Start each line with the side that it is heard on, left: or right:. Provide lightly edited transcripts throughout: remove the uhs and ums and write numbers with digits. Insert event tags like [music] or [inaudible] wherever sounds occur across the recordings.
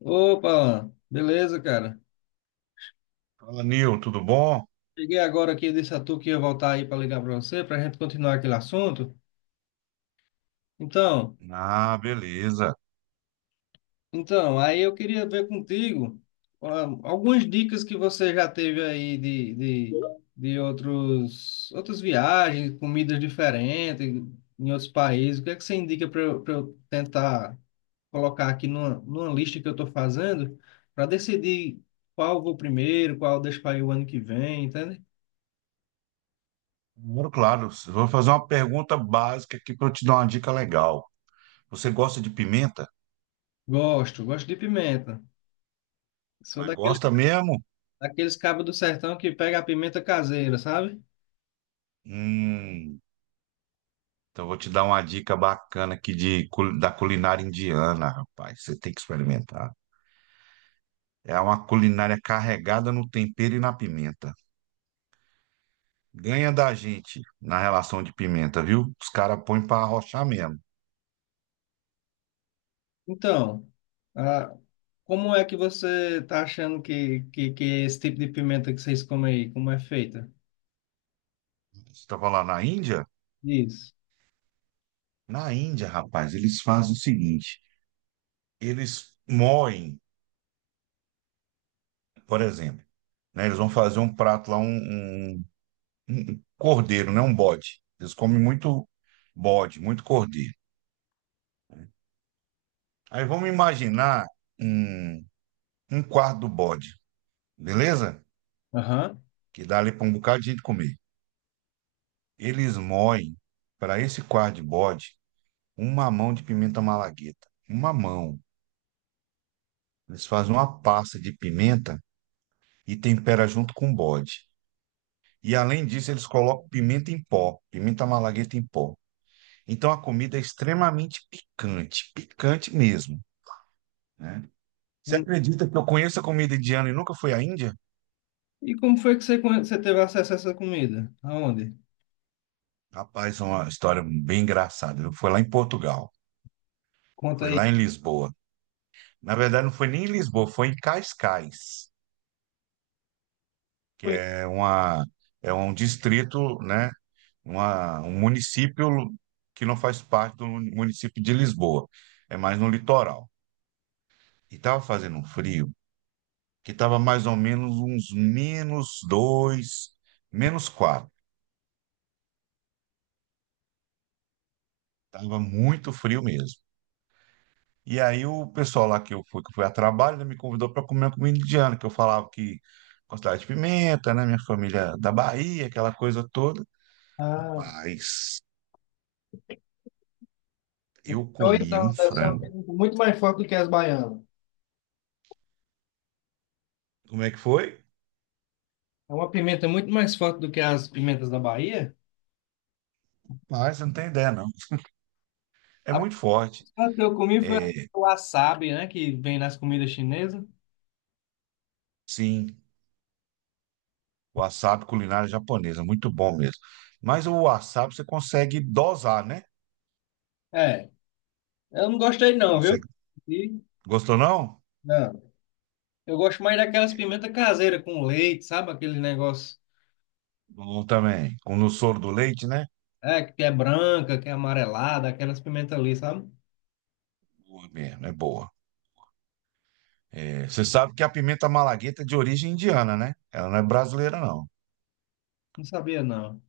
left: Opa, Alan, beleza, cara?
right: Fala, Nil, tudo bom?
left: Cheguei agora aqui desse atu que ia voltar aí para ligar para você, para a gente continuar aquele assunto. Então,
right: Ah, beleza.
left: então, aí eu queria ver contigo, algumas dicas que você já teve aí de outros, outras viagens, comidas diferentes em outros países. O que é que você indica para eu tentar colocar aqui numa lista que eu estou fazendo para decidir qual eu vou primeiro, qual eu deixo para ir o ano que vem, entende?
right: Moro, claro, vou fazer uma pergunta básica aqui para eu te dar uma dica legal. Você gosta de pimenta?
left: Gosto, gosto de pimenta. Sou
right: Mas
left: daquele,
right: gosta mesmo?
left: daqueles cabos do sertão que pega a pimenta caseira, sabe?
right: Hum, então vou te dar uma dica bacana aqui da culinária indiana, rapaz. Você tem que experimentar. É uma culinária carregada no tempero e na pimenta. Ganha da gente na relação de pimenta, viu? Os caras põem para arrochar mesmo.
left: Então, ah, como é que você tá achando que é esse tipo de pimenta que vocês comem aí, como é feita?
right: Você estava lá na Índia?
left: Isso.
right: Na Índia, rapaz, eles fazem o seguinte. Eles moem, por exemplo, né? Eles vão fazer um prato lá, um cordeiro, né? Um bode. Eles comem muito bode, muito cordeiro. Aí vamos imaginar um, um quarto do bode, beleza?
left: Aham.
right: Que dá ali para um bocado de gente comer. Eles moem para esse quarto de bode uma mão de pimenta malagueta. Uma mão. Eles fazem uma pasta de pimenta e tempera junto com o bode. E além disso, eles colocam pimenta em pó, pimenta malagueta em pó. Então a comida é extremamente picante, picante mesmo, né? Você
left: Hum.
right: acredita que eu conheço a comida indiana e nunca fui à Índia?
left: E como foi que você teve acesso a essa comida? Aonde?
right: Rapaz, é uma história bem engraçada. Eu fui lá em Portugal,
left: Conta
right: foi lá
left: aí.
right: em Lisboa. Na verdade, não foi nem em Lisboa, foi em Cascais, que
left: Foi
right: é uma é um distrito, né? Um município que não faz parte do município de Lisboa, é mais no litoral. E estava fazendo um frio que estava mais ou menos uns menos dois, menos quatro. Tava muito frio mesmo. E aí o pessoal lá que eu fui a trabalho, né, me convidou para comer uma comida indiana, que eu falava que gostava de pimenta, né? Minha família da Bahia, aquela coisa toda.
left: Ah,
right: Rapaz, eu
left: ou
right: comi um
left: então, deve ser uma
right: frango.
left: pimenta muito mais forte do que as baianas.
right: Como é que foi?
left: É uma pimenta muito mais forte do que as pimentas da Bahia.
right: Rapaz, você não tem ideia, não. É
left: A
right: muito forte.
left: primeira que eu comi foi
right: É,
left: o wasabi, né, que vem nas comidas chinesas.
right: sim, wasabi culinária japonesa, muito bom mesmo. Mas o wasabi você consegue dosar, né?
left: É. Eu não gostei
right: Você
left: não, viu?
right: consegue.
left: E,
right: Gostou, não?
left: não. Eu gosto mais daquelas pimentas caseiras com leite, sabe? Aquele negócio
right: Bom também. Com no soro do leite, né?
left: é, que é branca, que é amarelada, aquelas pimentas ali, sabe?
right: Boa mesmo, é boa. É, você sabe que a pimenta malagueta é de origem indiana, né? Ela não é brasileira, não.
left: Não sabia não.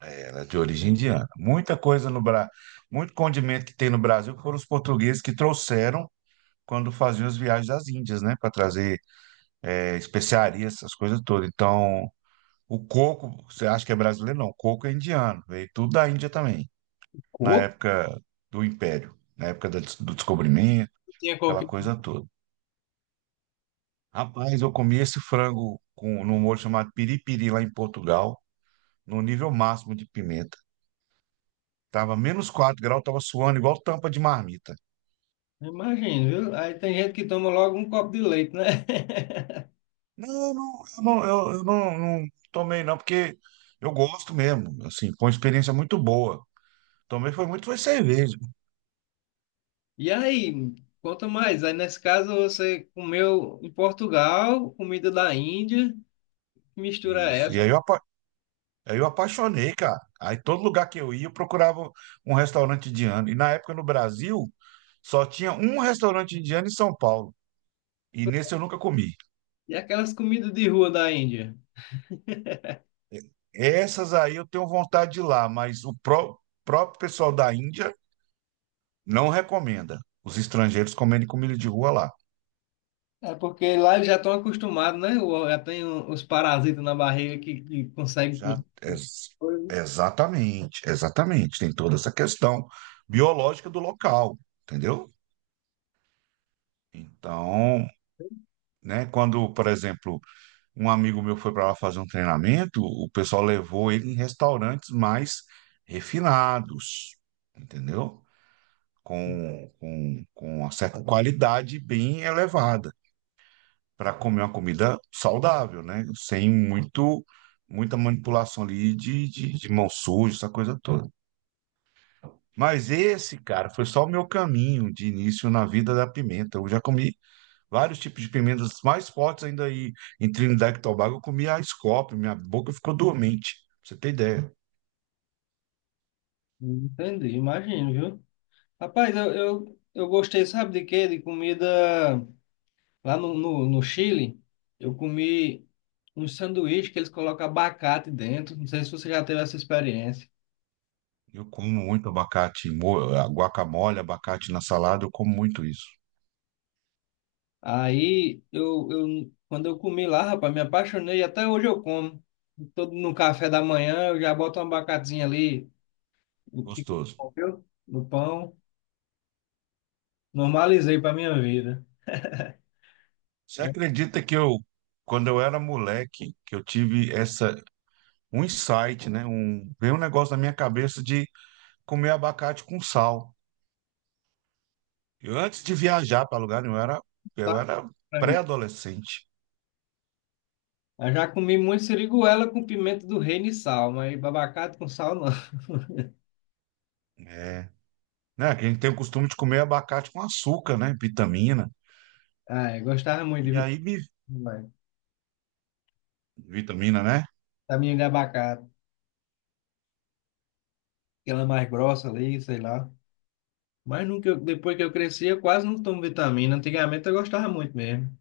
right: Ela é de origem indiana. Muita coisa no Brasil, muito condimento que tem no Brasil foram os portugueses que trouxeram quando faziam as viagens às Índias, né? Para trazer especiarias, essas coisas todas. Então, o coco, você acha que é brasileiro? Não, o coco é indiano. Veio tudo da Índia também, na
left: Coco?
right: época do Império, na época do descobrimento,
left: Tinha
right: aquela
left: coquinho.
right: coisa toda. Rapaz, eu comi esse frango com, num molho chamado piripiri lá em Portugal, no nível máximo de pimenta. Tava menos 4 graus, tava suando igual tampa de marmita.
left: Imagina, viu? Aí tem gente que toma logo um copo de leite, né? [laughs]
right: Não, não, eu não, eu não- não tomei não, porque eu gosto mesmo, assim, foi uma experiência muito boa. Tomei foi muito, foi cerveja.
left: E aí, conta mais. Aí nesse caso você comeu em Portugal, comida da Índia, que mistura é
right: Isso.
left: essa,
right: Aí eu apaixonei, cara. Aí todo lugar que eu ia, eu procurava um restaurante indiano. E na época no Brasil, só tinha um restaurante indiano em São Paulo. E nesse eu nunca comi.
left: e aquelas comidas de rua da Índia.
right: Essas aí eu tenho vontade de ir lá, mas próprio pessoal da Índia não recomenda os estrangeiros comerem comida de rua lá.
left: É porque lá eles já estão acostumados, né? O- já tem o- os parasitas na barriga que conseguem.
right: Já,
left: Com-
right: ex-
left: coisa.
right: Exatamente, exatamente. Tem toda essa questão biológica do local, entendeu? Então, né, quando, por exemplo, um amigo meu foi para lá fazer um treinamento, o pessoal levou ele em restaurantes mais refinados, entendeu? Com uma certa qualidade bem elevada, para comer uma comida saudável, né? Sem muito, muita manipulação ali de mão suja, essa coisa toda. Mas esse, cara, foi só o meu caminho de início na vida da pimenta. Eu já comi vários tipos de pimentas mais fortes ainda aí. Em Trinidad e Tobago, eu comi a Scoop, minha boca ficou dormente, pra você ter ideia.
left: Entendi, imagino, viu? Rapaz, eu gostei, sabe de quê? De comida lá no Chile. Eu comi um sanduíche que eles colocam abacate dentro. Não sei se você já teve essa experiência.
right: Eu como muito abacate, guacamole, abacate na salada, eu como muito isso.
left: Aí, eu, quando eu comi lá, rapaz, me apaixonei. Até hoje eu como. Todo no café da manhã, eu já boto um abacatezinho ali. Fica
right: Gostoso.
left: bom, viu? Do pão. Normalizei para minha vida.
right: Você acredita que eu, quando eu era moleque, que eu tive essa, um insight, né? Um, veio um negócio na minha cabeça de comer abacate com sal. Eu, antes de viajar para lugar nenhum,
left: Tá?
right: eu era
left: Pra mim.
right: pré-adolescente,
left: Eu já comi muito siriguela com pimenta do reino e sal, mas babacate com sal não. [laughs]
right: é, né? Que a gente tem o costume de comer abacate com açúcar, né? Vitamina.
left: Ah, eu gostava muito de
right: E aí me...
left: vitamina.
right: Vitamina, né?
left: Vitamina de abacate, aquela mais grossa ali, sei lá. Mas nunca, depois que eu cresci, eu quase não tomo vitamina. Antigamente eu gostava muito mesmo.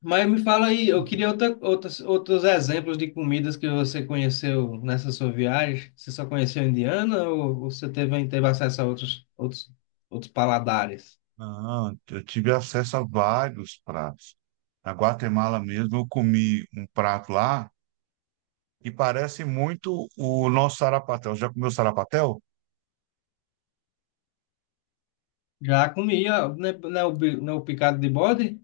left: Mas me fala aí, eu queria outros exemplos de comidas que você conheceu nessa sua viagem. Você só conheceu indiana ou você teve, teve acesso a outros paladares?
right: Ah, eu tive acesso a vários pratos. Na Guatemala mesmo, eu comi um prato lá que parece muito o nosso sarapatel. Já comeu sarapatel?
left: Já comia, né, o, o picado de bode?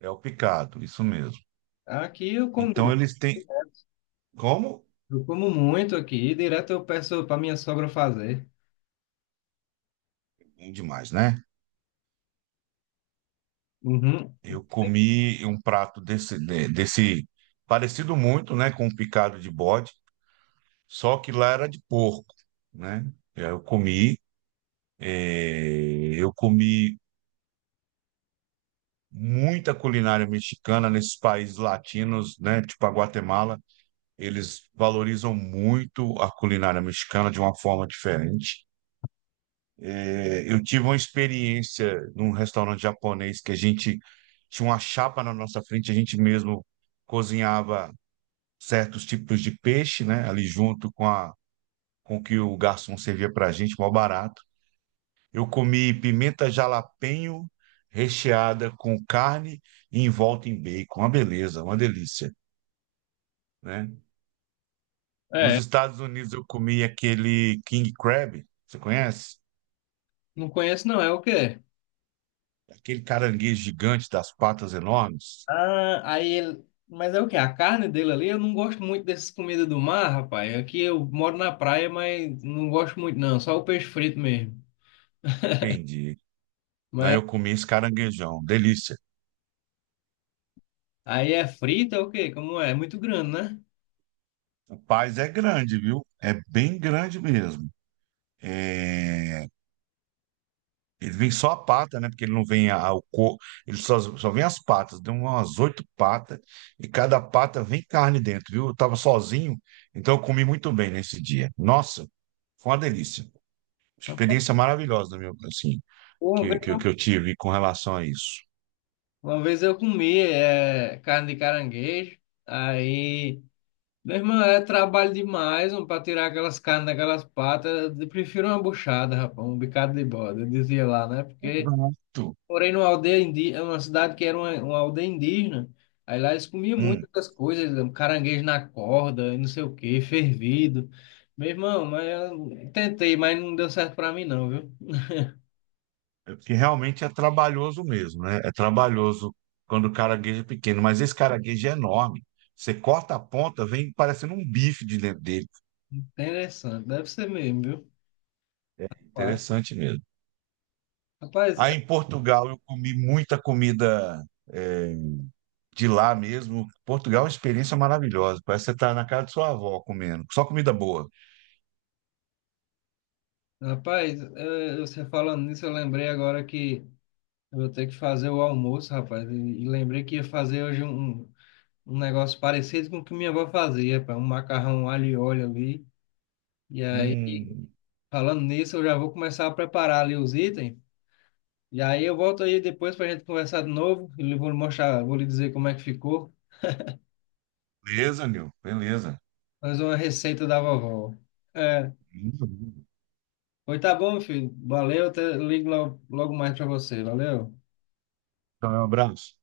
right: É o picado, isso mesmo.
left: Aqui eu como,
right: Então eles têm. Como?
left: eu como muito aqui, direto eu peço para minha sogra fazer.
right: Bom demais, né?
left: Uhum.
right: Eu comi um prato desse, desse parecido muito, né, com um picado de bode, só que lá era de porco, né? E aí eu comi, eh, eu comi muita culinária mexicana nesses países latinos, né, tipo a Guatemala, eles valorizam muito a culinária mexicana de uma forma diferente. Eh, eu tive uma experiência num restaurante japonês que a gente tinha uma chapa na nossa frente, a gente mesmo cozinhava certos tipos de peixe, né? Ali junto com o que o garçom servia para a gente, mal barato. Eu comi pimenta jalapeño recheada com carne e envolta em bacon. Uma beleza, uma delícia, né? Nos
left: É,
right: Estados Unidos eu comi aquele king crab, você conhece?
left: não conheço não, é o quê?
right: Aquele caranguejo gigante das patas enormes.
left: Ah, aí ele. Mas é o quê? A carne dele ali, eu não gosto muito dessas comidas do mar, rapaz. Aqui eu moro na praia, mas não gosto muito, não. Só o peixe frito mesmo.
right: Entendi. Aí
left: Mas
right: eu comi esse caranguejão, delícia.
left: aí é frito, é o quê? Como é? É muito grande, né?
right: O Paz é grande, viu? É bem grande mesmo. É, ele vem só a pata, né? Porque ele não vem o corpo, só vem as patas. Deu umas 8 patas e cada pata vem carne dentro, viu? Eu tava sozinho, então eu comi muito bem nesse dia. Nossa, foi uma delícia.
left: Rapaz,
right: Experiência maravilhosa, meu, assim,
left: Uma vez eu,
right: que eu tive com relação a isso.
left: uma vez eu comi é, carne de caranguejo. Aí, meu irmão, é trabalho demais para tirar aquelas carnes daquelas patas. Eu prefiro uma buchada, rapaz, um bicado de bode. Eu dizia lá, né? Porque.
right: Exato.
left: Morei numa aldeia indígena, uma cidade que era uma aldeia indígena. Aí lá eles comiam
right: Hum,
left: muitas coisas, caranguejo na corda, e não sei o que fervido. Meu irmão, mas eu tentei, mas não deu certo pra mim não, viu?
right: é porque realmente é trabalhoso mesmo, né? É trabalhoso quando o caraguejo é pequeno, mas esse caraguejo é enorme. Você corta a ponta, vem parecendo um bife de dentro dele.
left: Interessante, deve ser mesmo, viu? Claro.
right: Interessante mesmo.
left: Rapaz, eh,
right: Aí em Portugal eu comi muita comida é, de lá mesmo. Portugal é uma experiência maravilhosa. Parece que você está na casa de sua avó comendo. Só comida boa.
left: rapaz, eh, você falando nisso, eu lembrei agora que eu vou ter que fazer o almoço, rapaz. E lembrei que ia fazer hoje um negócio parecido com o que minha avó fazia, rapaz, um macarrão alho e óleo ali. E aí
right: Hum,
left: Falando nisso, eu já vou começar a preparar ali os itens. E aí eu volto aí depois para a gente conversar de novo. E lhe vou lhe mostrar, vou lhe dizer como é que ficou.
right: beleza, Nil. Beleza.
left: Mais uma receita da vovó. É. Pois tá bom, filho. Valeu. Até, ligo logo, logo mais para você. Valeu.
right: Então, é um abraço.